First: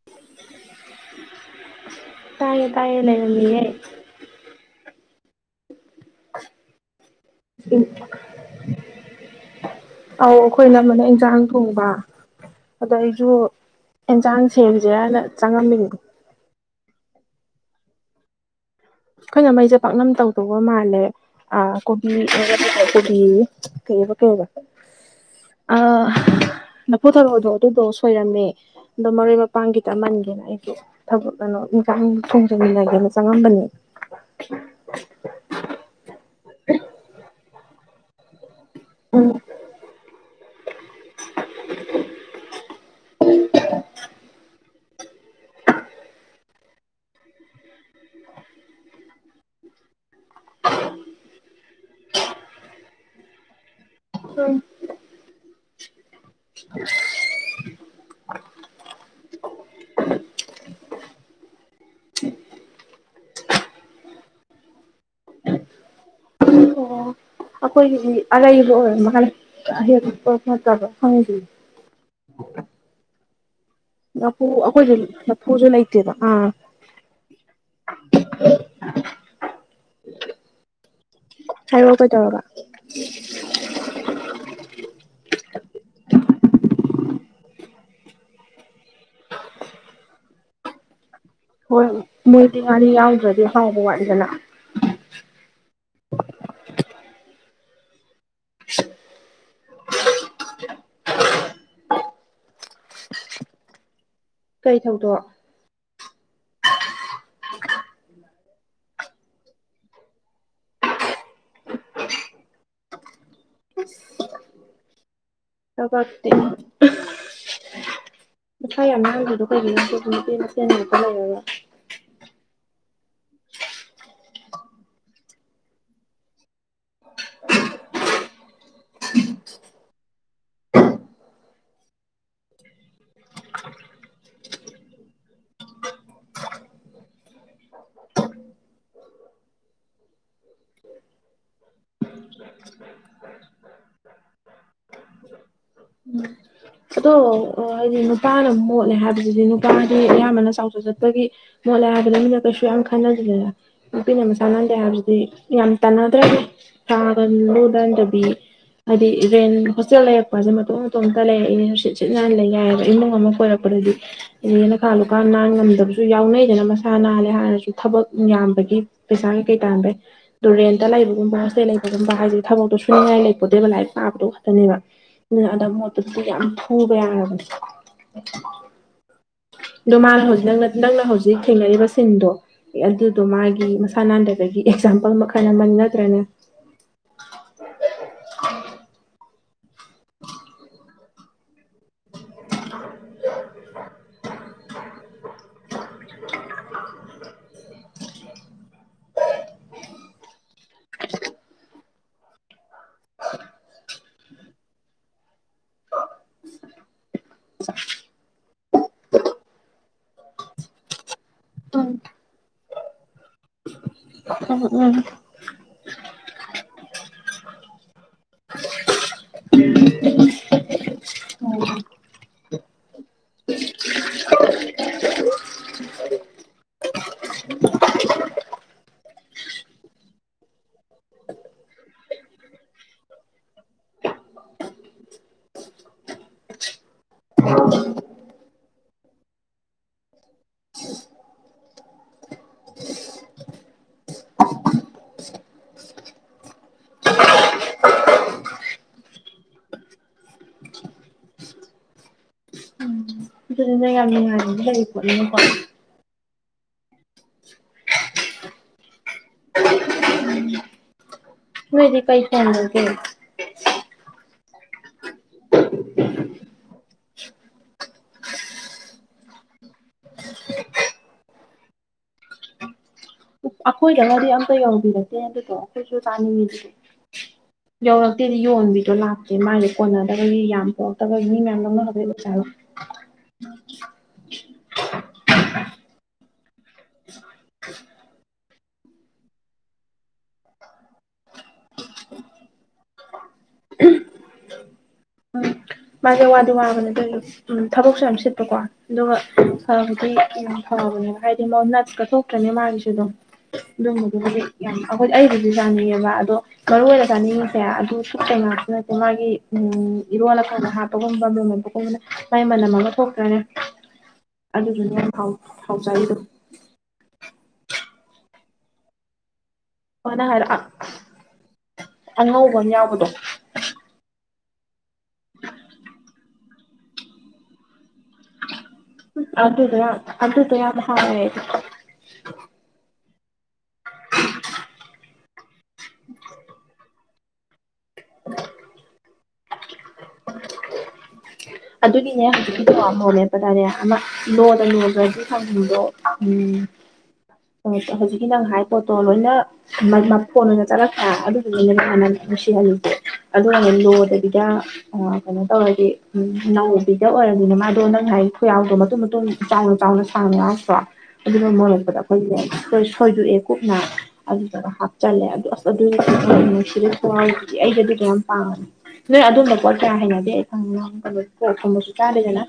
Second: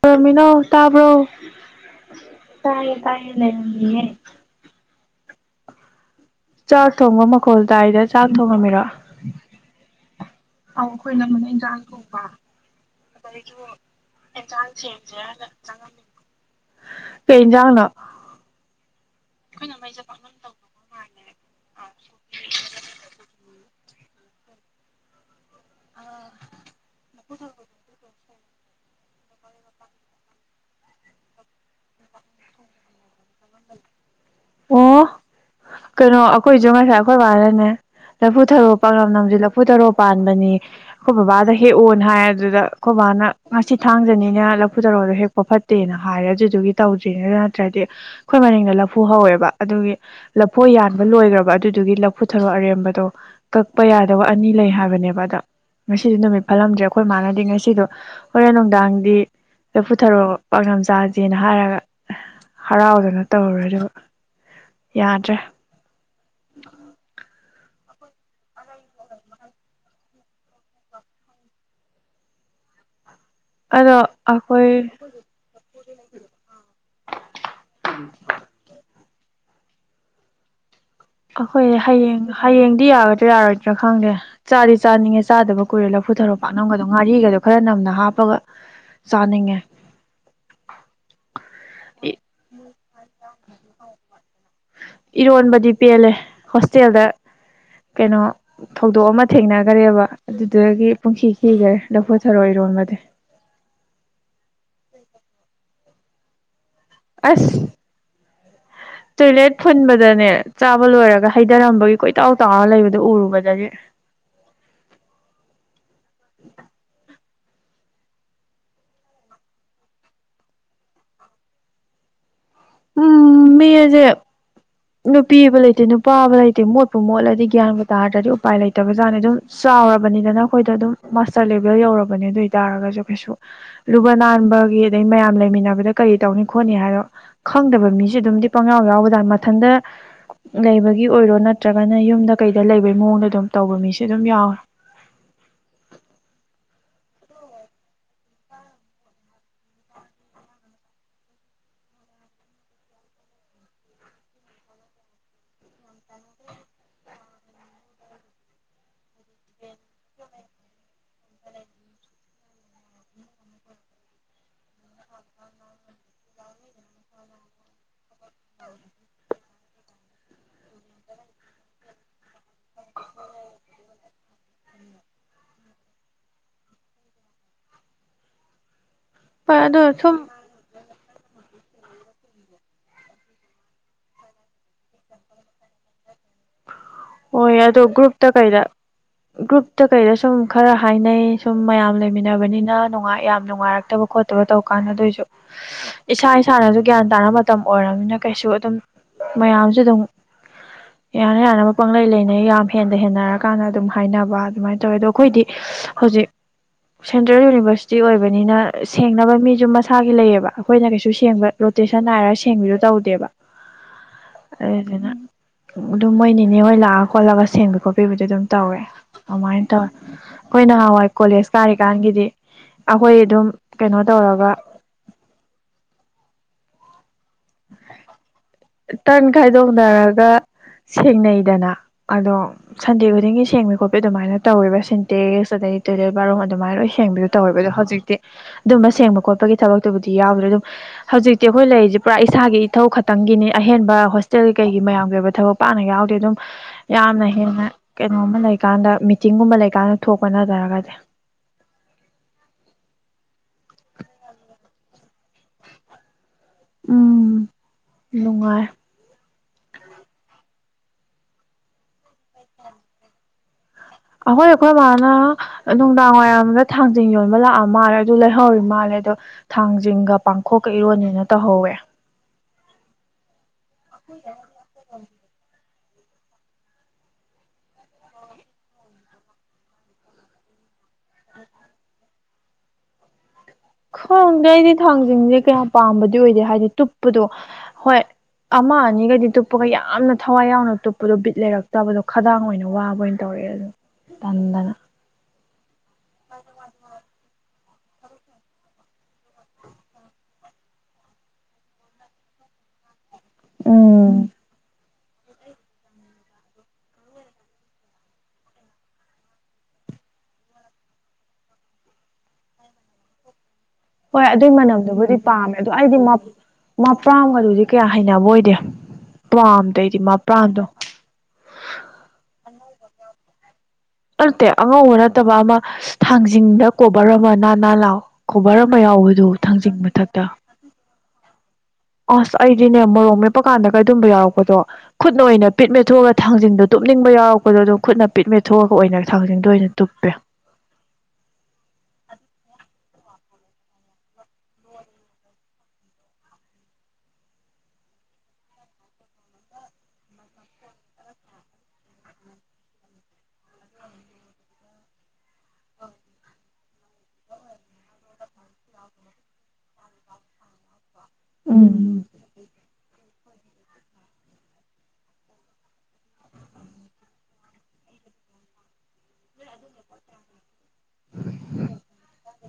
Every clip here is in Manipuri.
ꯄꯔꯃꯤꯅꯣ ꯇꯥꯕ꯭ꯔꯣ ꯇꯥꯏꯌꯦ ꯇꯥꯌꯦ ꯇꯥꯏꯌꯦ ꯇꯥꯌꯦ ꯂꯩꯔꯝꯃꯤꯌꯦ ꯂꯩꯔꯝꯃꯤꯅꯦ ꯆꯥꯛ ꯊꯣꯡꯕ ꯃꯈꯣꯜ ꯇꯥꯏꯗ ꯆꯥꯛ ꯊꯣꯡꯉꯝꯃꯤꯔ ꯑꯧ ꯑꯩꯈꯣꯏꯅ ꯏꯃꯅ ꯏꯟꯁꯥꯡ ꯊꯣꯡꯕ ꯑꯗꯣ ꯑꯩꯁꯨ ꯑꯦꯟꯁꯥꯡ ꯁꯦꯝꯁꯦꯔꯅ ꯆꯪꯉꯝꯃꯤ ꯀꯩꯖꯥꯡꯅꯣ ꯑꯩꯈꯣꯏꯅ ꯃꯩꯁꯦ ꯄꯥꯛꯅꯝ ꯇꯧꯗꯧꯕ ꯃꯥꯜꯂꯦ ꯑ ꯀꯣꯕꯤ ꯀꯣꯕꯤꯌꯦ ꯀꯩꯕ ꯀꯩꯕ ꯑ ꯂꯐꯨ ꯊꯔꯣꯗꯣ ꯑꯗꯨꯗꯣ ꯁꯣꯏꯔꯝꯃꯦ ꯑꯗꯣ ꯃꯔꯣꯏ ꯃꯄꯥꯡ ꯈꯤꯇ ꯃꯟꯒꯦꯅ ꯑꯩꯁꯦ ꯊꯕꯛ ꯀꯩꯅꯣ ꯏꯟꯈꯥꯡ ꯊꯣꯡꯖꯟꯅꯒꯦꯅ ꯆꯪꯉꯝꯕꯅꯦ ꯑꯣ ꯀꯩꯅꯣ ꯑꯩꯈꯣꯏꯁꯨ ꯉꯁꯥꯏ ꯑꯩꯈꯣꯏ ꯋꯥꯔꯅꯦ ꯂꯐꯨ ꯊꯔꯣ ꯄꯥꯛꯅꯝꯅꯝꯁ ꯂꯐꯨ ꯇꯔꯣ ꯄꯥꯟꯕꯅꯤ ꯑꯩꯈꯣꯏ ꯕꯕꯥꯗ ꯍꯦꯛꯑꯣꯅ ꯍꯥꯏ ꯑꯗꯨꯗ ꯑꯩꯈꯣꯏ ꯕꯕꯥꯅ ꯉꯁꯤ ꯊꯥꯡꯖꯅꯤꯅ ꯂꯐꯨ ꯇꯧꯔꯛꯗꯣ ꯍꯦꯛꯄ ꯐꯠꯇꯦꯅ ꯍꯔꯗꯒꯤ ꯇꯧꯗ꯭ꯔꯤꯉꯩꯗ ꯅꯠꯇ꯭ꯔꯗꯤ ꯑꯩꯈꯣꯏ ꯃꯅꯤꯡꯗ ꯂꯐꯨ ꯍꯧꯋꯦꯕ ꯑꯗꯨꯒꯤ ꯂꯐꯨ ꯌꯥꯟꯕ ꯂꯣꯏꯈ꯭ꯔꯕ ꯑꯗꯨꯗꯤ ꯑꯗꯨꯒꯤ ꯂꯧꯐꯨꯊꯔꯣ ꯑꯔꯦꯝꯕꯗꯣ ꯀꯛꯄ ꯌꯥꯗꯕ ꯑꯅꯤ ꯂꯩ ꯍꯥꯏꯕꯅꯦꯕ ꯑꯗ ꯉꯁꯤꯁꯨ ꯅꯨꯃꯤꯠ ꯐꯠꯂꯝꯗ꯭ꯔꯦ ꯑꯩꯈꯣꯏ ꯃꯥꯟꯅꯗ ꯉꯁꯤꯗꯣ ꯍꯣꯔꯦꯟ ꯅꯨꯡꯗꯥꯡꯗꯤ ꯂꯐꯨꯊꯔꯣ ꯄꯅꯝꯝ ꯆꯥꯥꯁꯦꯅ ꯍꯥꯏꯔꯒ ꯍꯔꯥꯎꯗꯅ ꯇꯧꯔꯨꯔ ꯑꯗꯨꯒꯕ ꯌꯥꯗ꯭ꯔꯦ ꯑꯣ ꯑꯩꯈꯣꯏꯒꯤꯗꯤ ꯑꯔꯩꯕ ꯑꯣꯏꯔ ꯃꯈ ꯍꯜ ꯑꯦꯛ ꯄꯔꯛꯄ ꯅꯠꯇꯕ ꯈꯪꯉꯤꯁꯤ [inaudible] ꯑꯗꯣ ꯂꯄꯨ ꯑꯩꯈꯣꯏ ꯑꯩꯈꯣꯏꯁꯨ ꯂꯄꯨꯁꯨ ꯂꯩꯇꯦꯗꯣ ꯑꯥ ꯎꯝ ꯑꯩꯈꯣꯏ ꯍꯥꯏꯔꯛꯑꯣ ꯍꯌꯦꯡ ꯀꯩꯗꯧꯔꯕ ꯍꯌꯦꯡꯗꯤ ꯌꯥꯒꯗ꯭ꯔꯥ ꯌꯥꯔꯣꯏꯗ꯭ꯔꯥ ꯈꯪꯗꯦ ꯆꯥꯗꯤ ꯆꯥꯅꯤꯡꯉꯦ ꯆꯥꯗꯕ ꯀꯨꯏꯔꯦ ꯂꯐꯨ ꯊꯔꯣ ꯄꯥꯛꯅꯝꯒꯗꯣ ꯉꯥꯔꯤꯒꯗꯣ ꯈꯔ ꯅꯝꯅ ꯍꯥꯞꯄꯒ ꯆꯥꯅꯤꯡꯉꯦ [inaudible] ꯍꯣꯏ ꯃꯣꯏꯗꯤ ꯉꯥꯔꯤ ꯌꯥꯎꯗ꯭ꯔꯗꯤ ꯍꯥꯎꯕ ꯋꯥꯠꯗꯅ ꯏꯔꯣꯟꯕꯗꯤ ꯄꯦꯜꯂꯦ ꯍꯣꯁꯇꯦꯜꯗ ꯀꯩꯅꯣ ꯊꯧꯗꯣꯛ ꯑꯃ ꯊꯦꯡꯅꯈꯔꯦꯕ ꯑꯗꯨꯗꯒꯤ ꯄꯨꯨꯡꯁꯤ ꯀꯤꯈ꯭ꯔꯦ ꯂꯧꯈꯣꯠꯊꯔꯣ ꯏꯔꯣꯟꯕ [unintelligible] ꯀꯩ ꯊꯧꯗꯣꯛ ꯑꯁ ꯇꯣꯏꯂꯦꯠ ꯐꯨꯟꯕꯗꯅꯦ ꯆꯥꯕ ꯂꯣꯏꯔꯒ ꯍꯩꯊꯔꯝꯕꯒꯤ ꯀꯣꯏꯇꯥꯎ ꯇꯥꯎꯔ ꯂꯩꯕꯗꯨꯣ ꯎꯔꯨꯕꯗꯗꯒꯤ [unintelligible] ꯇ ꯀꯞꯇ ꯉꯁ ꯌꯥꯝ ꯃꯥꯡꯗꯗꯣ ꯑꯩꯈꯒꯤ ꯁꯦꯕꯒ ꯂꯩꯔꯒ ꯎꯝ ꯃꯖꯦ ꯅꯨꯄꯤꯕ ꯂꯩꯇꯦ ꯅꯨꯄꯥꯕ ꯂꯩꯇꯦ ꯃꯣꯠꯄꯨ ꯃꯣꯠꯂꯗꯤ ꯒ꯭ꯌꯥꯟꯕꯨ ꯇꯥꯔꯗꯤ ꯎꯄꯥꯏ ꯂꯩꯇꯕꯖꯥꯠꯅꯤ ꯑꯗꯨꯝ ꯆꯥꯎꯔꯕꯅꯤꯅ ꯑꯩꯈꯣꯏꯗ ꯑꯗꯨꯝ ꯃꯥꯁꯇꯔ ꯂꯦꯚꯦꯜ ꯌꯧꯔꯕꯅꯦ ꯑꯗꯨ ꯑꯣꯏ ꯇꯔꯒꯁꯨ ꯀꯩꯁꯨ ꯂꯨꯕ ꯅꯥꯟꯕ ꯑꯗꯩ ꯃꯌꯥꯝ ꯂꯩꯃꯤꯟꯅꯕꯗ ꯀꯔꯤ ꯇꯧꯅꯤ ꯈꯣꯠꯅꯤ ꯍꯥꯏꯔꯣ ꯈꯪꯗꯕ ꯃꯤꯁꯨ ꯑꯗꯨꯝꯗꯤ ꯄꯪꯉꯎ ꯌꯥꯎꯒꯗ ꯃꯊꯟꯇ ꯂꯩꯕꯒꯤ ꯑꯣꯏꯔꯣ ꯅꯠꯇ꯭ꯔꯒꯅ ꯌꯨꯝꯗ ꯀꯩꯗ ꯂꯩꯕꯩ ꯃꯑꯣꯡꯗ ꯑꯗꯨꯝ ꯇꯧꯕ ꯃꯤꯁꯦ ꯑꯗꯨꯝ ꯌꯥꯎꯋꯦ [unintelligible] ꯎꯝ ꯑꯗꯣ ꯍꯥꯏꯗꯤ ꯅꯨꯄꯥꯅ ꯃꯣꯠꯂꯦ ꯍꯥꯏꯕꯁꯤꯗꯤ ꯅꯨꯄꯥꯒꯤ ꯑꯌꯥꯝꯕꯅ ꯆꯥꯎꯖ ꯆꯠꯄꯒꯤ ꯃꯣꯠ ꯂ ꯍꯥꯏꯕꯗ ꯃꯤꯅ ꯀꯩꯁꯨ ꯌꯥꯝ ꯈꯟꯅꯗꯂꯦꯗ ꯅꯨꯄꯤꯅ ꯃꯁꯥꯅꯍꯗꯦ ꯍꯥꯏꯕꯁꯤꯗꯤ ꯌꯥꯝ ꯇꯥꯟꯅꯗ꯭ꯔꯕꯅꯤ ꯊꯥꯒ ꯂꯨꯗꯟꯗꯕꯤ ꯍꯥꯏꯗꯤ ꯔꯦꯟ ꯍꯣꯁꯇꯦꯜ ꯂꯩꯔꯛꯄꯁꯦ ꯃꯇ ꯃꯇꯇ ꯂꯩꯔꯛꯏꯦ ꯠ ꯁꯤꯠ ꯅꯥꯟ ꯂꯩ ꯌꯥꯏꯑꯕ ꯏꯃꯨꯡ ꯑꯃ ꯀꯣꯏꯔꯛꯄꯗꯗꯤ ꯌꯦ ꯅꯀꯥ ꯂꯨꯀꯥ ꯅꯥꯟ ꯉꯝꯗꯕꯁꯨ ꯌꯥꯎꯅꯩꯗꯅ ꯄꯁꯥ ꯅꯥꯜꯂꯦ ꯍꯥꯏꯔꯁꯨ ꯊꯕꯛ ꯌꯥꯝꯕꯒꯤ ꯄꯩꯁꯥ ꯀꯩ ꯇꯥꯟꯕꯩ ꯑꯗꯨꯗꯨꯨꯔꯦꯟꯇ ꯂꯩꯕꯒꯨꯝꯕ ꯍꯣꯁꯇꯦ ꯂꯩꯕꯒꯨꯝꯕ ꯍꯥꯏꯁꯤꯗꯤ ꯊꯕꯛꯇꯣ ꯁꯨꯅꯤꯡꯉꯥꯏ ꯂꯩꯄꯣꯗꯦꯕ ꯂꯥꯏꯔꯤꯛ ꯄꯥꯕꯗꯣ ꯅꯦꯕ ꯑꯗ ꯃꯣꯠꯠꯇꯁꯨ ꯌꯥꯝ ꯄꯨꯕ ꯌꯥꯔꯕꯅꯦ ꯍꯣꯏ ꯑꯗꯣ ꯃꯥꯅ ꯁꯨꯝ ꯍꯧꯖꯤꯛꯅ ꯅꯪꯅ ꯍꯧꯖꯤꯛ ꯍꯧꯖꯤꯛ ꯊꯦꯡꯅꯔꯤꯕ ꯁꯤꯟꯗꯣ ꯑꯗꯨꯗꯣ ꯃꯥꯒꯤ ꯃꯁꯥ ꯅꯥꯟꯗꯕꯒꯤ ꯑꯦꯛꯖꯥꯝꯄꯜ ꯃꯈꯜ ꯑꯃꯅꯤ ꯅꯠꯇ꯭ꯔꯅꯦ ꯎꯝ ꯑꯣ ꯑ ꯑꯗꯨꯣ ꯭ꯔꯨꯨꯞ ꯇ ꯀꯩꯗ ꯒ꯭ꯔꯨꯞꯇ ꯀꯩꯗ ꯁꯨꯝ ꯈꯔ ꯍꯥꯏꯅꯩ ꯁꯨꯝ ꯃꯌꯥꯝ ꯂꯩꯃꯤꯟꯅꯕꯅꯤꯅ ꯅꯨꯡꯉ ꯌꯥꯝ ꯅꯨꯡꯉꯥꯏꯔꯛꯦ ꯐꯠꯇꯕ ꯈꯣꯠꯇꯕ ꯇꯧ ꯀꯥꯟꯅ ꯑꯗꯨꯣꯏꯁꯨ ꯏꯁꯥ ꯏꯁꯥꯅꯁꯨ ꯒ꯭ꯌꯥꯟ ꯇꯥꯅ ꯃꯇꯝ ꯑꯣꯏꯔꯕꯅꯤꯅ ꯀꯩꯁꯨ ꯑꯗꯨꯝ ꯃꯌꯥꯝꯁꯨ ꯑꯗꯨꯝ ꯍ ꯌꯥꯔꯦ ꯑꯅ ꯄꯪꯪꯂꯩ ꯂꯩꯅꯩ ꯌꯥꯝ ꯍꯦꯟꯅ ꯍꯦꯟꯅꯔ ꯀꯥꯟꯗ ꯑꯗꯨꯝ ꯍꯥꯏꯅꯕ ꯑꯗꯨꯃꯥꯏꯅ ꯇꯧꯋꯦ ꯑꯗꯣ ꯑꯩꯈꯣꯏꯗꯤ ꯍꯧꯖꯤꯛ ꯁꯦꯟꯇ꯭ꯔꯦꯜ ꯌꯨꯅꯤꯚꯔꯁꯤꯇꯤ ꯑꯣꯏꯕꯅꯤꯅ ꯁꯦꯡꯅꯕ ꯃꯤꯁꯨ ꯃꯁꯥꯒꯤ ꯂꯩꯌꯦꯕ ꯑꯩꯈꯣꯏꯅ ꯀꯩꯁꯨ ꯁꯦꯡꯕ ꯔꯣꯇꯦꯁꯟ ꯅꯥꯔꯒ ꯁꯦꯡꯕꯁꯨ ꯇꯧꯗꯦꯕ ꯎ ꯎꯝ ꯎꯝ ꯑꯗꯨꯝ ꯃꯣꯏ ꯅꯤꯅꯦ ꯍꯣꯏ ꯂꯥꯛꯑ ꯈꯣꯠꯂꯒ ꯁꯦꯝꯕꯤ ꯈꯣꯠꯄꯤꯕꯗꯤ ꯑꯗꯨꯝ ꯇꯧꯋꯦ ꯑꯗꯨꯃꯥꯏꯅ ꯇꯧꯋꯦ ꯑꯩꯈꯣꯏ ꯅꯍꯥꯟꯋꯥꯏ ꯀꯣꯂꯦꯖ ꯀꯥꯔꯤꯀꯥꯟꯒꯤꯗꯤ ꯑꯩꯈꯣꯏ ꯑꯗꯨꯝ ꯀꯩꯅꯣ ꯇꯧꯔꯒ [unintelligible] ꯇꯟ ꯈꯥꯏꯗꯣꯛꯅꯔꯒ ꯁꯦꯡꯅꯩꯗꯅ ꯑꯗꯣ ꯁꯟꯗꯦ ꯈꯨꯗꯤꯡꯒꯤ ꯁꯦꯡꯕ ꯈꯣꯠꯄꯤ ꯑꯗꯨꯃꯥꯏꯅ ꯇꯧꯋꯦꯕ ꯁꯤꯟꯇꯦꯛꯁ ꯑꯗꯩ ꯇꯣꯏꯂꯦꯠ ꯕꯥꯠꯔꯨꯝ ꯑꯗꯨꯃꯥꯏꯅ ꯂꯣꯏ ꯁꯦꯡꯕꯗꯨ ꯇꯧꯋꯦꯕ ꯑꯗꯣ ꯍꯧꯖꯤꯛꯇꯤ ꯑꯗꯨꯝꯕ ꯁꯦꯡꯕ ꯈꯣꯠꯄꯒꯤ ꯊꯕꯛꯇꯨꯕꯨꯗꯤ ꯌꯥꯎꯗ꯭ꯔꯦ ꯑꯗꯨꯝ ꯍꯧꯖꯤꯛꯇꯤ ꯑꯩꯈꯣꯏ ꯂꯩꯔꯤꯁꯦ ꯄꯨꯔꯥ ꯏꯁꯥꯒꯤ ꯏꯊꯧ ꯈꯛꯇꯪꯒꯤꯅꯤ ꯑꯍꯦꯟꯕ ꯍꯣꯁꯇꯦꯜ ꯀꯩꯒꯤ ꯃꯌꯥꯝꯒꯤ ꯑꯣꯏꯕ ꯊꯕꯛ ꯄꯥꯛꯅ ꯌꯥꯎꯗꯦ ꯑꯗꯨꯝ ꯌꯥꯝꯅ ꯍꯦꯟꯅ ꯀꯩꯅꯣꯝꯃ ꯂꯩꯀꯥꯟꯗ ꯃꯤꯇꯤꯡꯒꯨꯝꯕ ꯂꯩꯀꯥꯟꯗ ꯊꯣꯛꯄ ꯅꯠꯇꯔꯒꯗꯤ ꯎꯝ ꯉ ꯂꯩꯅ [unintelligible] ꯎꯝ ꯅꯨꯡꯉꯥꯏ ꯃꯗꯤ ꯄꯩꯁꯥꯅꯒ ꯑꯩꯈꯣꯏ ꯑꯩꯈꯣꯏ ꯃꯥꯃꯅ ꯅꯨꯡꯗꯥꯡ ꯋꯥꯏꯔꯝꯗ ꯊꯥꯡꯖꯤꯡ ꯌꯣꯟꯕ ꯂꯥꯛꯑ ꯃꯥꯜꯂꯦ ꯑꯗꯨ ꯂꯩꯍꯧꯔꯤ ꯃꯥꯜꯂꯦ ꯗ ꯊꯥꯡꯖꯤꯡꯒ ꯄꯥꯡꯊꯣꯛꯀ ꯏꯔꯣꯅꯤꯅ ꯇꯧꯍꯧꯋꯦ ꯑꯩꯈꯣꯏꯗꯅꯗꯤ ꯑꯝꯇ ꯌꯧꯕꯤꯔꯀꯦ ꯑꯗꯨꯗꯣ ꯑꯩꯈꯣꯏꯁꯨ ꯆꯥꯅꯤꯡꯉꯤꯗꯨꯗꯤ ꯌꯧꯔꯛꯇꯦꯗꯤ ꯌꯣꯟꯕꯤꯗꯣ ꯂꯥꯛꯇꯦ ꯃꯥꯏꯁꯦ ꯀꯣꯟꯅꯗꯕꯒꯤ ꯌꯥꯝ ꯄꯣꯛ ꯇꯕꯥ ꯏ ꯃꯌꯥꯝꯔꯝꯅ ꯍꯒꯁꯣ ꯈꯪꯗꯦ ꯑꯩꯗꯤ ꯊꯥꯡꯁꯤꯡꯁꯦ ꯀꯌꯥꯝ ꯄꯥꯝꯕꯗꯤ ꯑꯣꯏꯗꯦ ꯍꯥꯏꯗꯤ ꯇꯨꯞꯄꯗꯣ ꯍꯣꯏ ꯑꯃ ꯑꯅꯤꯈꯩꯗꯤ ꯇꯨꯞꯄꯒ ꯌꯥꯝꯅ ꯊꯋꯥꯏ ꯌꯥꯎꯅ ꯇꯨꯞꯄꯗꯣ ꯕꯤꯠ ꯂꯩꯔꯛꯇꯕꯗꯣ ꯈꯗꯥꯡ ꯑꯣꯏꯅ ꯋꯥꯕ ꯑꯣꯏꯅ ꯇꯧꯔꯦ ꯑꯗꯨ ꯇꯜꯗꯅ ꯃꯥꯥꯏꯦ ꯋꯥꯗꯤ ꯋꯕꯅꯦ [unintelligible] ꯊꯕꯛꯁꯨ ꯌꯥꯝ ꯁꯤꯠꯄꯀꯣ ꯑꯗꯨꯒ ꯐꯕꯗꯤ ꯌꯥꯝ ꯐꯕꯅꯦꯕ ꯍꯥꯏꯗꯤ ꯃ ꯅꯠꯁꯀ ꯊꯣꯛꯇ꯭ꯔꯅꯤ ꯃꯥꯥꯡꯒꯤꯁꯤꯗꯣ ꯎꯝ ꯑꯗꯨꯝꯗꯨꯗꯤ ꯌꯥꯝ ꯑꯩꯈꯣꯏ ꯑꯩꯗꯨꯁꯨ ꯆꯥꯅꯤꯡꯑꯦꯕ ꯑꯗꯣ ꯃꯔꯨ ꯑꯣꯏꯅ ꯆꯥꯅꯤꯡꯉꯤꯁꯦ ꯑꯗꯨ ꯁꯨꯠꯇ ꯉꯥꯛꯇ ꯅꯠꯇꯦ ꯃꯥꯒꯤ ꯎꯝ ꯏꯔꯣꯜꯂꯀꯥꯟꯗ ꯍꯥꯞꯄꯒꯨꯝꯕ ꯂꯣꯝꯃꯛꯄꯒꯨꯝꯕꯅ ꯃꯥꯏ ꯃꯅꯝ ꯑꯃ ꯊꯣꯛꯇ꯭ꯔꯅꯤ ꯍꯣꯏ ꯑꯗꯨꯏ ꯃꯅꯝꯗꯨꯕꯨꯗꯤ ꯄꯥꯝꯃꯦ ꯑꯗꯣ ꯑꯩꯗꯤ ꯍꯥꯎꯖꯔꯤꯗꯣ ꯃꯄꯥ꯭ꯔꯝꯒ ꯍꯧꯛ ꯀꯌꯥ ꯍꯩꯅꯕ ꯑꯣꯏꯗꯦ ꯄ꯭ꯔꯥꯝꯗꯩꯗꯤ ꯃꯥ ꯃꯥꯅ ꯍꯥꯏꯔ ꯄ꯭ꯔꯥꯝꯗꯣ ꯑꯉꯧꯕ ꯌꯥꯎꯕꯗꯣ ꯅꯠꯇꯦ ꯑꯉꯧꯕ ꯅꯠꯇꯕ ꯑꯃ ꯊꯥꯡꯖꯤꯡꯗ ꯀꯣꯕꯔ ꯑꯃ ꯅꯥꯜ ꯅꯥꯜ ꯂꯥꯑꯣ ꯀꯣꯕꯔ ꯑꯃ ꯑꯃ ꯌꯥꯎꯕꯗꯨ ꯊꯥꯡꯖꯤꯡ ꯑꯗꯨꯗꯣ ꯌꯥꯝ ꯃꯊꯛꯇ ꯑꯗꯨꯗꯣ ꯌꯥꯝ ꯍꯥꯎꯋꯦ ꯑꯁ ꯑꯩꯗꯤꯅꯦ ꯃꯣꯔꯣ ꯃ ꯇꯨꯞꯞꯄ ꯀꯥꯟꯗ ꯀꯩꯗꯨꯝꯝꯕ ꯌꯥꯎꯔꯛꯄꯗꯣ ꯈꯨꯠꯅ ꯑꯣꯏꯅ ꯄꯤꯠ ꯃꯦꯠꯊꯣꯛꯑꯒ ꯊꯥꯡꯖꯟꯗꯣ ꯇꯨꯞꯅꯤꯡꯕ ꯌꯥꯎꯔꯛꯄꯗꯣ ꯑꯗꯨ ꯈꯨꯠꯅ ꯄꯤꯠ ꯃꯦꯊꯣꯛꯣ ꯊꯁꯤꯡꯗ ꯑꯣꯏꯅ ꯇꯨꯞꯄꯦ ꯍꯥꯏꯠꯄ ꯇꯥꯔꯦ ꯑꯃ ꯂꯣꯗ ꯂꯣꯒ꯭ꯔꯗꯤ ꯊꯥꯡꯖꯤꯡꯗꯣ ꯎꯝ ꯍꯧꯖꯤꯛꯀꯤ ꯅꯪ ꯍꯥꯏ ꯄꯣꯠꯇꯣ ꯂꯣꯏꯅ ꯐꯣꯟ ꯑꯣꯏꯅ ꯆꯠꯂꯛꯄ꯭ꯔ ꯑꯗꯨꯗꯨꯅꯦ ꯍꯥꯟꯅ ꯅꯨꯁꯤꯍꯜꯂꯤꯁꯦ ꯑꯗꯨꯅ ꯂꯣꯗꯕꯤꯗ ꯎ ꯅꯧꯕꯤꯗ ꯑꯣꯏꯔꯕꯅꯤꯅ ꯃꯥꯗꯣ ꯅꯪ ꯉ ꯈꯨꯌꯥꯎꯗꯣ ꯃꯇꯨꯝ ꯃꯇꯨꯝ ꯆꯥꯎꯅ ꯆꯥꯎꯅ ꯁꯥꯡꯅ ꯌꯥꯎꯔꯛꯇ꯭ꯔꯣ ꯑꯗꯨꯅ ꯃꯩꯔꯣꯛꯄꯗ ꯎꯝ ꯑꯈꯣꯏꯒꯤꯅꯦ [unintelligible] ꯊꯣꯏꯗꯣꯛꯑꯦ ꯀꯨꯞꯅ ꯑꯗꯨꯗꯨꯒ ꯍꯥꯞꯆꯜꯂꯦ ꯑꯗꯨꯗ ꯑꯁ ꯑꯗꯨꯒꯤ ꯅꯨꯡꯁꯤꯗ ꯈꯨꯍꯥꯎꯗꯨꯗꯤ ꯑꯩꯒꯗꯤ ꯌꯥꯝ ꯄꯥꯝ ꯅꯣꯏ ꯑꯝꯕ ꯄꯣꯠ ꯀꯌꯥ ꯍꯩꯅꯗꯦ ꯑꯩ ꯈꯪ ꯀꯣꯛ ꯊꯨꯝꯕꯁꯨ ꯆꯥꯗꯦꯗꯅ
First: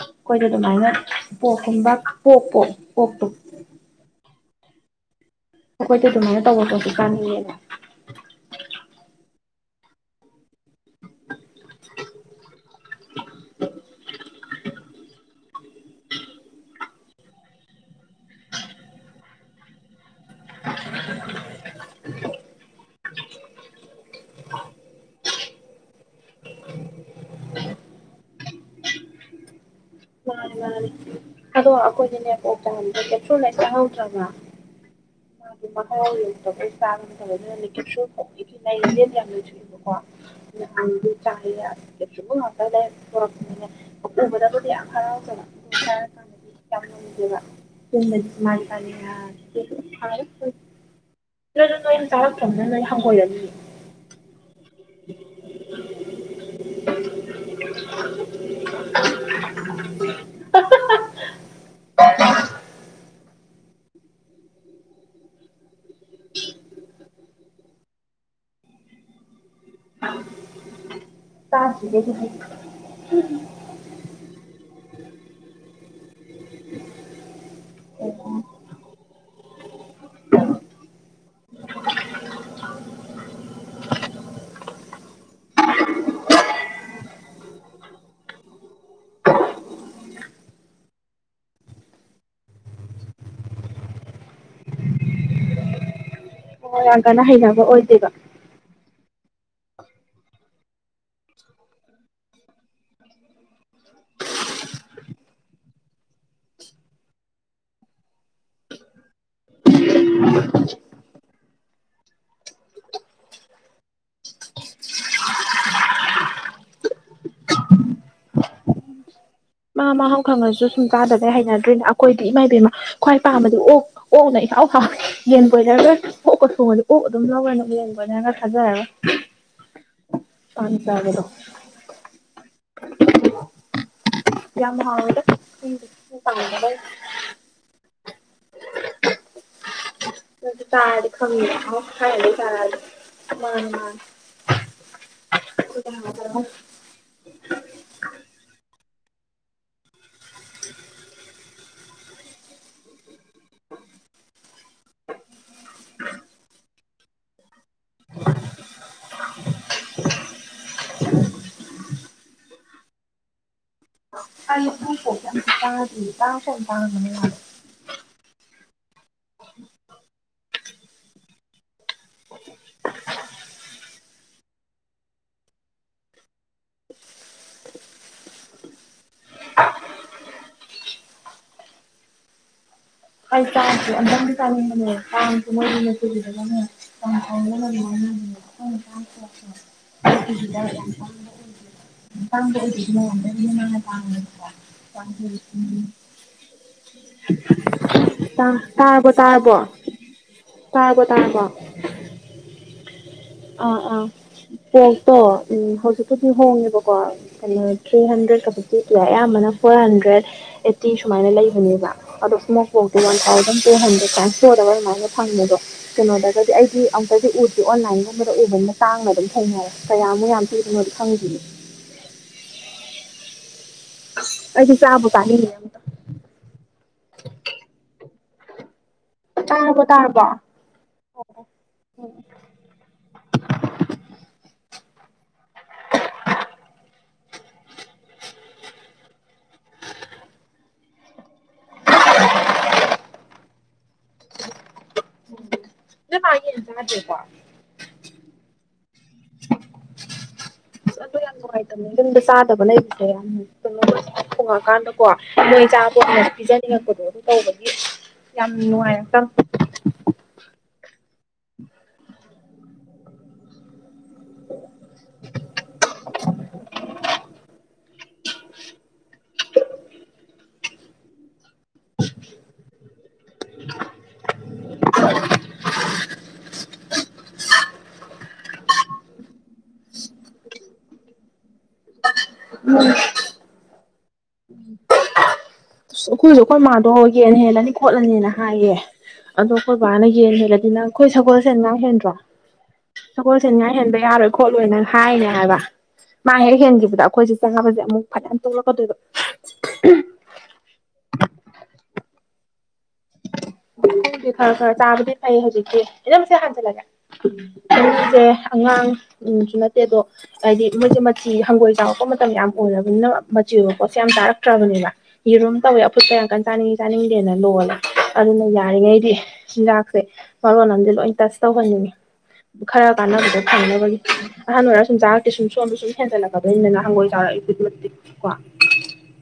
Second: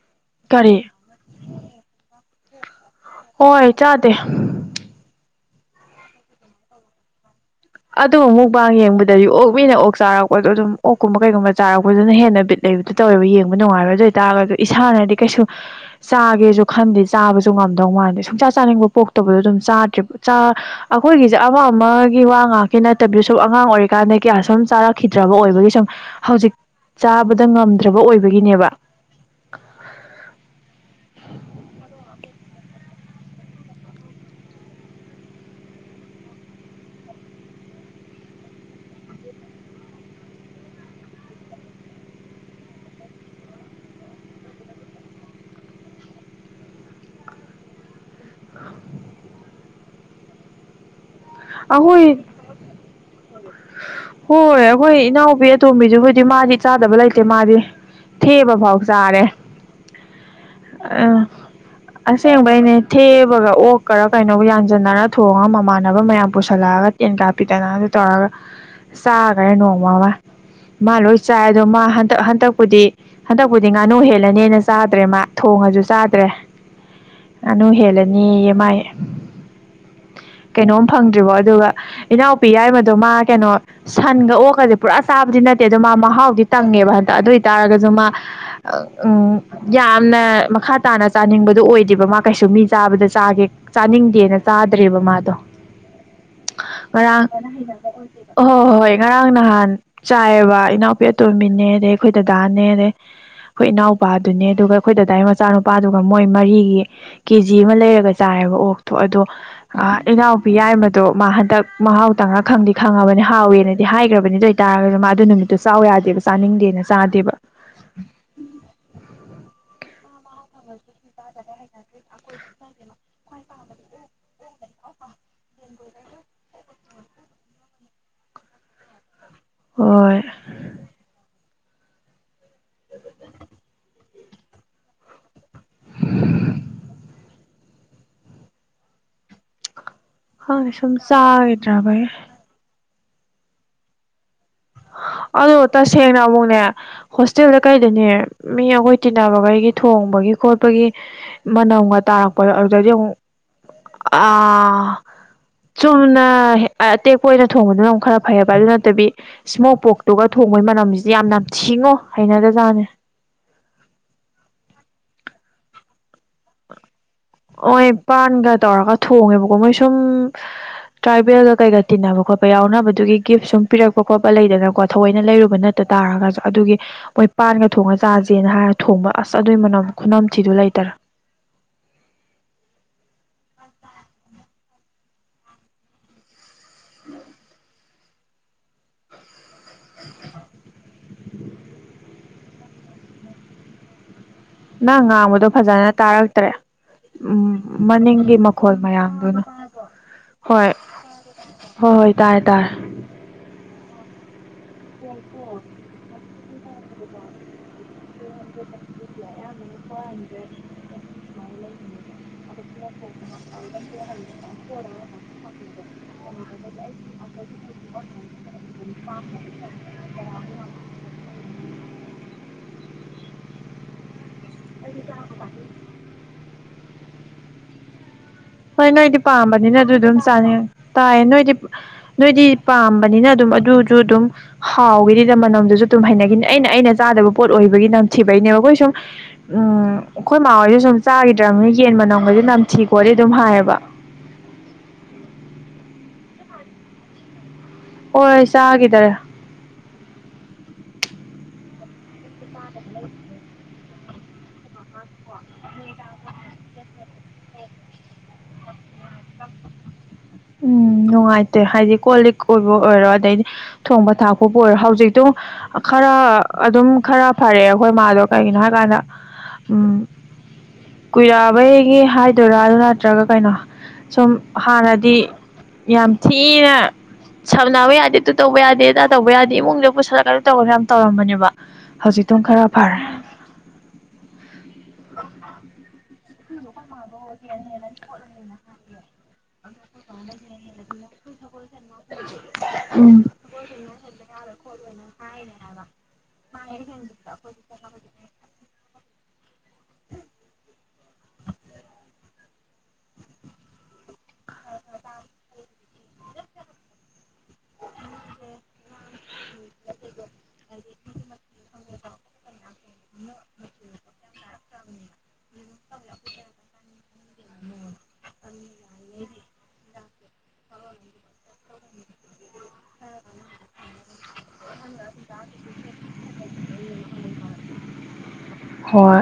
ꯑꯩꯈꯣꯏꯗꯤ ꯀꯔꯤ ꯑꯗꯨꯃꯥꯏꯅ ꯄꯣꯛꯀꯨꯝꯕ ꯄꯣꯛꯄꯣ ꯍꯣꯏ ꯆꯥꯗꯦ ꯑꯩꯈꯣꯏꯗꯤ ꯑꯗꯨꯃꯥꯏꯅ ꯇꯧꯕ ꯆꯗꯤ ꯀꯥꯟꯅꯌꯦꯕ ꯑꯗꯨ ꯃꯨꯛꯕꯥ ꯌꯦꯡꯕꯗꯗꯤ ꯑꯣꯛ ꯃꯤꯅ ꯑꯣꯛ ꯆꯥꯔꯛꯄꯗꯣ ꯑꯗꯨꯝ ꯑꯣꯛꯀꯨꯝꯕ ꯀꯩꯒꯨꯝꯕ ꯆꯥꯔꯛꯄꯗꯨꯅ ꯍꯦꯟꯅ ꯕꯤꯠ ꯂꯩꯕꯗ ꯇꯧꯋꯦꯕ ꯌꯦꯡꯕ ꯅꯨꯡꯉꯥꯏꯔꯕ ꯑꯗꯨ ꯑꯣꯏꯇꯥꯔꯒꯗꯤ ꯏꯁꯥꯅꯗꯤ ꯀꯩꯁꯨ ꯆꯥꯒꯦꯁꯨ ꯈꯟꯗꯦ ꯆꯥꯕꯁꯨ ꯉꯝꯗꯧ ꯃꯥꯟꯗꯦ ꯁꯨꯡꯆꯥꯥ ꯆꯥꯅꯤꯡꯕ ꯄꯣꯛꯇꯕꯗꯣ ꯑꯗꯨꯝ ꯥꯗ꯭ ꯑꯩꯈꯣꯏꯒꯤꯁꯦ ꯑꯃ ꯑꯃꯒꯤ ꯋꯥ ꯉ ꯀꯩ ꯅꯠꯇꯕꯤꯁꯨ ꯁꯨꯝ ꯑꯉꯥꯡ ꯑꯣꯏꯔꯤꯀꯥꯟꯗ ꯀꯌꯥ ꯁꯨꯝ ꯆꯥꯔꯛꯈꯤꯗ꯭ꯔꯕ ꯑꯣꯏꯕꯒꯤ ꯁꯨꯝ ꯍꯧꯖꯤꯛ ꯆꯥꯕꯗ ꯉꯝꯗ꯭ꯔꯕ ꯑꯣꯏꯕꯒꯤꯅꯦꯕ ꯃꯥꯅꯤ ꯃꯥꯅꯤ ꯑꯗꯣꯈꯣꯏꯗꯅꯦꯦ꯭ꯔꯦ ꯄꯦꯇ꯭ꯔꯣꯜꯥꯏꯇ ꯍꯗ꯭ꯔꯕ [unintelligible] [inaudible] ꯗꯤ ꯃꯍꯥꯎ ꯌꯦꯡꯗꯕ ꯀꯩ ꯆꯥꯕꯅꯠꯇꯕ ꯑꯗꯨꯅꯦꯟ ꯌꯥꯝ ꯂꯣꯏꯊꯣꯛꯑꯦꯕꯀꯣ ꯑ ꯆꯥ ꯀ ꯉꯠꯇꯦ ꯄꯨ ꯎꯕꯗꯕꯨꯗꯤ ꯌꯥꯝ ꯍꯔꯥꯎ ꯆ ꯍꯥꯏꯔ ꯀꯥꯟꯗꯗꯤ ꯌꯥꯝ ꯉꯅꯨꯡꯗꯦꯕ ꯇꯥꯅꯤꯡꯌꯥ ꯑꯗꯨ꯭ꯔꯗ ꯅꯣꯏꯅ ꯑꯩꯈꯣꯏ ꯇꯥꯔꯈ꯭ꯔꯕꯅ ꯅꯣꯏ ꯍꯪꯒꯣꯏꯔꯝꯅꯤ ꯍꯣꯏ ꯑꯩꯈꯣꯏ ꯏꯅꯥꯎꯕꯤ ꯑꯇꯣꯝꯕꯤꯁꯨ ꯍꯖꯤꯗꯤ ꯃꯥꯗꯤ ꯆꯥꯗꯕ ꯂꯩꯇꯦ ꯃꯥꯗꯤ ꯊꯦꯕ ꯐꯥꯎ ꯆꯥꯔꯦ ꯑ ꯑꯁꯦꯡꯕꯩꯅꯦ ꯊꯦꯕꯒ ꯑꯣꯛꯀꯔ ꯀꯩꯅꯣꯒ ꯌꯥꯟꯁꯤꯟꯅꯔ ꯊꯣꯡꯉꯒ ꯃꯃꯥꯟꯅꯕ ꯃꯌꯥꯝ ꯄꯨꯁꯜꯂꯛꯑꯒ ꯇꯦꯟꯀꯥꯞꯄꯤꯗꯅ ꯑꯗꯨ ꯇꯧꯔꯒ ꯆꯥꯈꯔꯦ ꯅꯣꯡꯃ ꯑꯃ ꯃꯥ ꯂꯣꯏ ꯆꯥꯏ ꯑꯗꯣ ꯃꯥ ꯍꯟꯛ ꯆꯥꯗ꯭ꯔꯤꯕꯩ ꯍꯟꯗꯛꯄꯨꯗꯤ ꯍꯟꯗꯛꯄꯨꯗꯤ ꯉꯥꯅꯨ ꯍꯦꯜꯂꯅꯦꯅ ꯆꯥ ꯆꯠꯇ꯭ꯔꯦ ꯃꯥ ꯊꯣꯡꯉꯁꯨ ꯆꯥꯗ꯭ꯔꯦ ꯉꯥꯅꯨ ꯍꯦꯜꯂꯅꯤ ꯃꯥꯏ ꯀꯩꯅꯣ ꯊꯟꯒ ꯑꯣꯛꯀꯁꯦ ꯄꯨꯔꯥ ꯆꯥꯕꯗꯤ ꯅꯠꯇꯦ ꯑꯗꯣ ꯃꯥ ꯃꯍꯥꯎꯗꯤ ꯇꯪꯉꯦꯕ ꯍꯟꯇ ꯑꯗꯨ ꯑꯣꯏꯇꯥꯔꯒꯁꯨ ꯃꯥ ꯎꯝ ꯌꯥꯝꯅ ꯃꯈꯥ ꯇꯥꯅ ꯆꯥꯅꯤꯡꯕꯗꯨꯣ ꯑꯣꯏꯗꯦꯕ ꯃꯥ ꯀꯩꯁꯨ ꯃꯤ ꯆꯥꯕꯗ ꯆꯥꯒꯦꯥ ꯪꯗꯦꯅ ꯆꯥꯗ꯭ꯔꯦꯕ ꯃꯥꯗꯣ ꯑꯣ ꯌꯥꯝ ꯀꯟꯅ ꯔ ꯍꯩꯅꯕ ꯑꯣꯏꯗꯦꯕ ꯍ ꯍꯣꯏ ꯉꯔꯥꯡ ꯅꯍꯥꯟ ꯆꯥꯏꯔꯕ ꯏꯅꯥꯎꯄꯤ ꯑꯇꯣꯝꯕꯤꯅꯦ ꯑꯗꯩ ꯑꯩꯈꯣꯏ ꯗꯗꯥꯅꯦ ꯑꯗꯩ ꯑꯩꯈꯣꯏ ꯏꯅꯥꯎꯄꯥꯗꯨꯅꯦ ꯑꯗꯨꯒ ꯑꯩꯈꯣꯏ ꯗꯗꯥꯏ ꯃꯆꯥꯅꯨꯄꯥꯗꯨꯒ ꯃꯣꯏ ꯃꯔꯤꯒꯤ ꯀꯦ ꯖꯤ ꯑꯃ ꯂꯩꯔꯒ ꯆꯥꯔꯦ ꯍꯥꯏꯕ ꯑꯣꯛꯇꯣ ꯑꯗꯣ ꯏꯅꯥꯎ ꯌꯥꯏ ꯃꯗꯣ ꯃꯥ ꯍꯟꯗꯛ ꯃꯍꯥꯎ ꯇꯪꯅ ꯈꯪꯗꯤ ꯈꯪꯉꯕꯅꯤ ꯍꯥꯎꯋꯦꯅꯗꯤ ꯍꯥꯏꯈ꯭ꯔꯕꯅꯤ ꯑꯗꯨ ꯑꯣꯏꯇꯥꯔꯒꯁꯨ ꯃꯥꯗꯨ ꯅꯨꯃꯤꯠ ꯑꯗꯨ ꯆꯥꯎ ꯌꯥꯗꯦꯕ ꯆꯥꯅꯤꯡꯗꯦꯅ ꯆꯥꯗꯦꯕ [unintelligible] [unintelligible] ꯈꯪꯉꯒꯁꯨ ꯁꯨꯝ ꯆꯥꯗꯕꯩ ꯍꯩꯅꯗ꯭ꯔꯣꯏꯅ ꯑꯩꯈꯣꯏꯗꯤ ꯏꯃꯥꯕꯦꯝꯃ ꯈ꯭ꯋꯥꯏ ꯄꯥꯝꯕꯗꯤ ꯑꯣ ꯑꯣꯛꯅꯩ ꯍꯥꯎ ꯍꯥꯎ ꯌꯦꯟ ꯀꯣꯏꯗꯔꯒꯔ ꯑꯣꯛꯀ ꯁꯣꯛꯉꯁ ꯑꯣꯛ ꯑꯗꯨꯝ ꯂꯧꯔꯣꯏꯅꯨ ꯌꯦꯟ ꯀꯣꯏꯅꯔꯒꯔ ꯊꯥꯖꯒ ꯍꯣꯏ [unintelligible] ꯄꯒꯗꯣ ꯌꯥ ꯃꯣꯗ [unintelligible] ꯈꯪꯗꯦ ꯁꯨꯝ ꯇꯗ ꯈꯪꯅꯤ ꯆꯥꯈꯤꯗ꯭ꯔꯕꯒꯤ ꯍꯥꯏꯥꯏꯅꯤ ꯄꯔ ꯃꯥ ꯃꯥ ꯑꯗꯨ ꯇꯁꯦꯡꯅ ꯑꯃꯨꯛꯅꯦ ꯍꯣꯁꯇꯦꯜꯗ ꯀꯩꯗꯅꯦ ꯃꯤ ꯑꯩꯈꯣꯏ ꯆꯤꯟꯅꯕꯈꯩꯒꯤ ꯊꯣꯡꯕꯒꯤ ꯈꯣꯠꯄꯒꯤ ꯃꯅꯝꯒ ꯇꯥꯔꯛꯄꯗꯣ ꯑꯗꯨꯗꯗꯤ ꯑꯃꯨꯛ ꯑ ꯆꯨꯝꯅ ꯑꯇꯦꯛꯄ ꯑꯣꯏꯅ ꯊꯣꯡꯕꯗꯨꯅꯨꯛ ꯈꯔ ꯐꯩꯑꯕ ꯑꯗꯨ ꯅꯠꯇꯕꯤ ꯑꯗꯨꯒ ꯊꯣꯡꯕꯩ ꯃꯅꯝꯁꯤꯗꯤ ꯌꯥꯝꯅ ꯊꯁꯤꯡꯉꯣ ꯍꯩꯅꯗꯖꯥꯠꯅꯦ ꯀ ꯇꯥ ꯇꯥꯡ ꯇꯥꯡ ꯍꯣꯏ ꯄꯥꯟꯒ ꯇꯧꯔꯒ ꯊꯣꯡꯉꯦꯕꯀꯣ ꯃꯣꯏ ꯁꯨꯝ ꯇ꯭ꯔꯥꯏꯕꯦꯜꯒ ꯀꯩꯒ ꯇꯤꯟꯅꯕ ꯈꯣꯠꯄ ꯌꯥꯎꯅꯕꯗꯨꯒꯤ ꯒꯤꯐ ꯁꯨꯝ ꯄꯤꯔꯛꯄ ꯈꯣꯠꯄ ꯂꯩꯗꯅꯀꯣ ꯊꯑꯣꯏꯅ ꯂꯩꯔꯨꯕ ꯅꯠꯇ ꯇꯥꯔꯒꯁꯨ ꯑꯗꯨꯒꯤ ꯃꯣꯏ ꯄꯥꯟꯒ ꯊꯣꯡꯉ ꯆꯥꯥꯁꯦꯅ ꯍꯥꯏꯔ ꯊꯣꯡꯕ ꯑꯁ ꯑꯗꯨꯏ ꯃꯅꯝ ꯈꯨꯅꯝꯊꯤꯗꯨ ꯂꯩꯇꯔꯦ [unintelligible] ꯑꯩ ꯇꯥꯡꯁꯦ ꯑꯝꯇꯪꯗꯤ ꯆꯥꯅꯤꯡꯕꯅꯦ ꯇꯥꯡꯁ ꯃꯣꯏꯗ ꯎꯝ ꯏ ꯀ ꯇꯥꯉꯦ ꯅꯪ ꯉꯥꯡꯕꯗꯣ ꯐꯖꯅ ꯇꯥꯔꯛꯇ꯭ꯔꯦ ꯎꯝ ꯃꯅꯤꯡꯒꯤ ꯇꯥꯡꯕ ꯃꯈꯣꯜ ꯇꯥꯔꯕꯣ ꯃꯌꯥꯝꯗꯨꯅ ꯇꯥꯔꯕꯣ ꯍꯣꯏ ꯇꯥꯔꯕꯣ ꯇꯥꯔꯕꯣ ꯍꯣꯏ ꯍꯣꯏ ꯇꯥꯔꯦ ꯇꯥꯏꯦ ꯑ ꯑ ꯀꯣ ꯇꯣ ꯎꯝ ꯍꯧꯖꯤꯛꯛꯇ ꯍꯣꯡꯉꯦꯕꯀꯣ ꯀꯩꯅ ꯊ꯭ꯔꯤ ꯍꯟꯗ꯭ꯔꯦꯠꯀ ꯐꯤꯇꯤ ꯀꯌꯥ ꯑꯌꯥꯝꯕꯅ ꯐꯣꯔ ꯍꯟꯗ꯭ꯔꯦꯗ ꯑꯩꯠꯇꯤ ꯁꯨꯃꯥꯏꯅ ꯂꯩꯕꯅꯦꯕ ꯑꯗꯣ ꯏꯁꯣꯛ ꯕꯣꯛꯇꯣ ꯋꯥꯟ ꯊꯥꯎꯖꯟ ꯇꯨ ꯍꯟꯗ꯭ꯔꯦꯗ ꯐꯣꯔꯒ ꯑꯗꯨꯃꯥꯏꯅ ꯐꯪꯕꯗꯣ ꯀꯩꯅ ꯗꯤ ꯑꯩꯗꯤ ꯑꯨꯛꯇ ꯎꯔꯁꯦ ꯑꯣꯟꯂꯥꯏ ꯗ ꯎꯕꯗ ꯇꯥꯡꯅ ꯑꯗꯨꯝ ꯊꯦꯡꯅꯔꯦ ꯀꯌꯥꯃꯨꯛ ꯌꯥꯝ ꯄꯤꯗꯅꯣ ꯑꯗꯨ ꯐꯪꯈꯤꯅꯤ ꯑꯩꯁꯨ ꯆꯥꯕ ꯀꯥꯗ ꯍꯣꯏ ꯅꯣꯏꯗꯤ ꯄꯥꯝꯕꯅꯤꯅ ꯑꯗꯨ ꯑꯗꯨꯝ ꯇꯥꯔꯕꯣ ꯆꯥꯅꯤꯡꯉ ꯇꯥꯏꯌꯦ ꯅꯣꯏꯗꯤ ꯅꯣꯏꯗꯤ ꯄꯥꯝꯕꯅꯤꯅ ꯑꯗꯨꯝ ꯑꯗꯨꯝ ꯍꯥꯎꯒꯤꯗꯤꯗ ꯃꯅꯝꯗꯨꯁꯨ ꯑꯗꯨꯨꯝ ꯍꯩꯅꯈꯤꯅꯤ ꯑꯩꯅ ꯑꯩꯅ ꯆꯥꯗꯕ ꯄꯣꯠ ꯑꯣꯏꯕꯒꯤ ꯅꯝꯊꯤꯕꯩꯅꯦꯕ ꯑꯩꯈꯣꯏ ꯁꯨꯝ ꯎ ꯎꯝ ꯑꯩꯈꯣꯏ ꯃꯥꯥ ꯍꯣꯏꯁꯨ ꯁꯨꯝ ꯆꯥꯈꯤꯗ꯭ꯔꯕꯅꯤ ꯌꯦꯟ ꯃꯅꯣꯡꯒꯗꯤ ꯅꯝꯊꯤ ꯈꯣꯠꯜꯂꯤ ꯑꯗꯨꯝ ꯍꯥꯏꯌꯦꯕ ꯏ ꯀꯦꯄ ꯍꯣꯏ ꯆꯥꯈꯤꯗꯔꯦ ꯑꯗꯨ ꯌꯥꯝ ꯅꯨꯡꯉꯥꯏꯇꯕꯅꯦ ꯌꯨꯝꯗ ꯆꯥꯗꯕ ꯂꯩꯕꯁꯦ ꯌꯥꯝ ꯊꯣꯡꯉꯀꯥꯟꯗ ꯀꯣ ꯃꯣꯏ ꯆꯥꯕ ꯀꯅ ꯄꯤꯖꯅꯤꯡꯉꯛꯄꯗꯣ ꯑꯗꯨꯝ ꯇꯧꯕꯒꯤ ꯌꯥꯝ ꯅꯨꯡꯉꯥꯏꯔꯀꯇꯕꯅꯦ ꯎꯝ ꯅꯨꯡꯉꯥꯏꯇꯦ ꯍꯥꯏꯗꯤ ꯀꯣꯜ ꯂꯤꯛ ꯀꯣꯏꯕ ꯑꯣꯏꯔꯣ ꯑꯗꯩꯗꯤ ꯫ ꯊꯣꯡꯕ ꯊꯥꯛꯄꯨꯕꯨ ꯑꯣꯏꯔꯣ ꯍꯧꯖꯤꯛꯇꯣ ꯈꯔ ꯑꯗꯨꯝ ꯈꯔ ꯐꯔꯦꯑꯦ ꯑꯩꯈꯣꯏ ꯃꯥꯗꯣ ꯀꯩꯒꯤꯅꯣ ꯍꯥꯏꯀꯥꯟꯗ ꯎꯝ ꯀꯨꯏꯔꯛꯑꯕꯩꯒꯤ ꯍꯥꯏꯗꯣꯏꯔꯥ ꯑꯗꯨ ꯅꯠꯇ꯭ꯔꯒ ꯀꯩꯅꯣ ꯁꯨꯝ ꯍꯥꯟꯅꯗꯤ ꯌꯥꯝ ꯊꯤꯅ ꯁꯝꯅꯕ ꯌꯥꯗꯦ ꯇꯨ ꯇꯧꯕ ꯌꯥꯗꯦ ꯇꯗꯥ ꯇꯧꯕ ꯌꯥꯗꯦ ꯏꯃꯨꯡꯗ ꯄꯨꯁꯜꯂꯛꯒꯅ ꯇꯧꯔꯁꯨ ꯌꯥꯝ ꯇꯧꯔꯝꯕꯅꯦꯕ ꯍꯧꯖꯤꯛꯇꯣ ꯈꯔ ꯐꯔꯦ ꯎꯝ [inaudible] ꯑꯩꯈꯣꯏꯁꯨ ꯑꯩꯈꯣꯏ ꯃꯥꯗꯣ ꯍꯒꯦꯅ ꯍꯦꯜꯂꯅꯤ ꯈꯣꯠꯂꯅꯤꯅ ꯍꯥꯏꯌꯦ ꯑꯗꯣ ꯑꯩꯈꯣꯏ ꯕꯕꯥꯅ ꯌꯦꯟꯗꯔꯗꯤ ꯅꯪ ꯑꯩꯈꯣꯏ ꯁꯒꯣꯜꯁꯦ ꯉꯥ ꯍꯦꯟꯗ꯭ꯔꯣ ꯎꯝ ꯁꯒꯣꯜꯁꯦ ꯉꯥꯏ ꯍꯦꯟꯕ ꯌꯥꯔꯣꯏ ꯈꯣꯠꯂꯣꯏꯅ ꯍꯥꯏꯅꯦ ꯍꯥꯏꯕ ꯃꯥ ꯍꯦꯛ ꯍꯦꯟꯈꯤꯕꯗ ꯑꯩꯈꯣꯏꯁꯦ ꯆꯪꯉꯕꯁꯦ ꯑꯃꯨꯛ ꯐꯅꯌꯥꯝ ꯇꯣꯛꯂꯛꯀꯗꯣꯏꯕ [inaudible] ꯗꯤ ꯈꯔ ꯈꯔ ꯆꯥꯕꯗꯤ ꯐꯥꯏ ꯍꯧꯖꯤꯛꯀꯤ ꯑꯦꯗꯣꯝꯆꯥ ꯍꯥꯟꯖꯂꯒꯦ ꯑꯩꯁꯦ ꯑꯉꯥꯡꯁꯨ ꯅꯠꯇꯦ ꯑꯗꯣ ꯍꯥꯏꯗꯤ ꯃꯣꯏꯁꯦ ꯃꯊꯤ ꯍꯪꯒꯣꯏ ꯆꯥꯉꯛꯄ ꯃꯇꯝ ꯌꯥꯝ ꯑꯣꯏꯔꯕꯅꯤꯅ ꯃꯆꯤ ꯑꯣꯏꯕ ꯄꯣꯠꯁꯦ ꯌꯥꯝ ꯆꯥꯔꯛꯇ꯭ꯔꯕꯅꯦꯕ ꯌꯦꯔꯨꯝ ꯇꯧꯋꯦ ꯑꯐꯨꯠ ꯀ ꯌꯥꯝ ꯀꯟ ꯆꯥꯅꯤꯡꯉꯤ ꯆꯥꯅꯤꯡꯗꯦ ꯑꯩꯅ ꯂꯣꯂꯦ ꯑꯗꯨꯅ ꯌꯥꯔꯤꯉꯩꯗꯤ ꯍꯤꯟꯖꯥꯛꯁꯦ ꯃꯔꯣꯟ ꯑꯃꯗꯤ ꯂꯣꯏ ꯇꯆ ꯇꯧꯍꯟꯅꯤꯡꯉꯤ ꯈꯔ ꯀꯥꯟꯅꯕꯗꯣ ꯐꯪꯅꯕꯒꯤ ꯑꯍꯟ ꯑꯣꯏꯔ ꯁꯨꯝ ꯆꯥꯔꯛꯇꯦ ꯁꯨꯝ ꯁꯣꯝꯗ ꯁꯨꯝ ꯍꯦꯟꯖꯜꯂꯛꯕꯅꯤꯅ ꯍꯪꯒꯣꯏ ꯆꯥꯔꯛꯏꯕ ꯈꯨꯗꯤꯡꯛꯇꯤ ꯀꯣ ꯍꯣꯏ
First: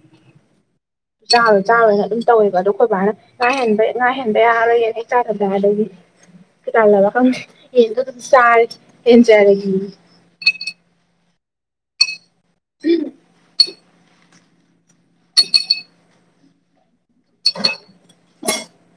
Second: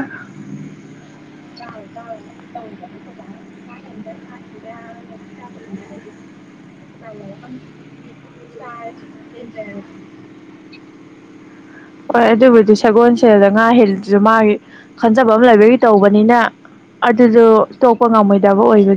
ꯆꯥꯔꯣ ꯆꯥꯔꯣꯏꯅ ꯑꯗꯨꯝ ꯇꯧꯋꯦꯕ ꯑꯗꯣ ꯑꯩꯈꯣꯏ ꯕꯥꯅ ꯉꯥꯍꯦꯟꯕ ꯉꯥꯍꯦꯟꯕ ꯌꯥꯔꯣꯏꯌꯦ ꯅ ꯆꯥꯗꯕ ꯑꯗꯒꯤ ꯀꯗꯪꯂꯥꯕꯥ ꯈꯪꯗꯦ ꯌꯦꯟꯗꯣ ꯑꯗꯨꯝ ꯆꯔ ꯍꯦꯟꯖꯔꯒꯤ [inaudible] ꯍꯣꯏ ꯑꯗꯨꯕꯨꯗꯤ ꯁꯒꯣꯜꯁꯦꯜꯗ ꯉꯥ ꯍꯦꯜꯗꯨꯁꯨ ꯃꯥꯒꯤ ꯈꯟꯖꯕ ꯑꯃ ꯂꯩꯕꯒꯤ ꯇꯧꯕꯅꯤꯅ ꯑꯗꯨꯗꯣ ꯇꯣꯛꯄ ꯉꯝꯃꯣꯏꯗꯕ ꯑꯣꯏꯕꯒꯤ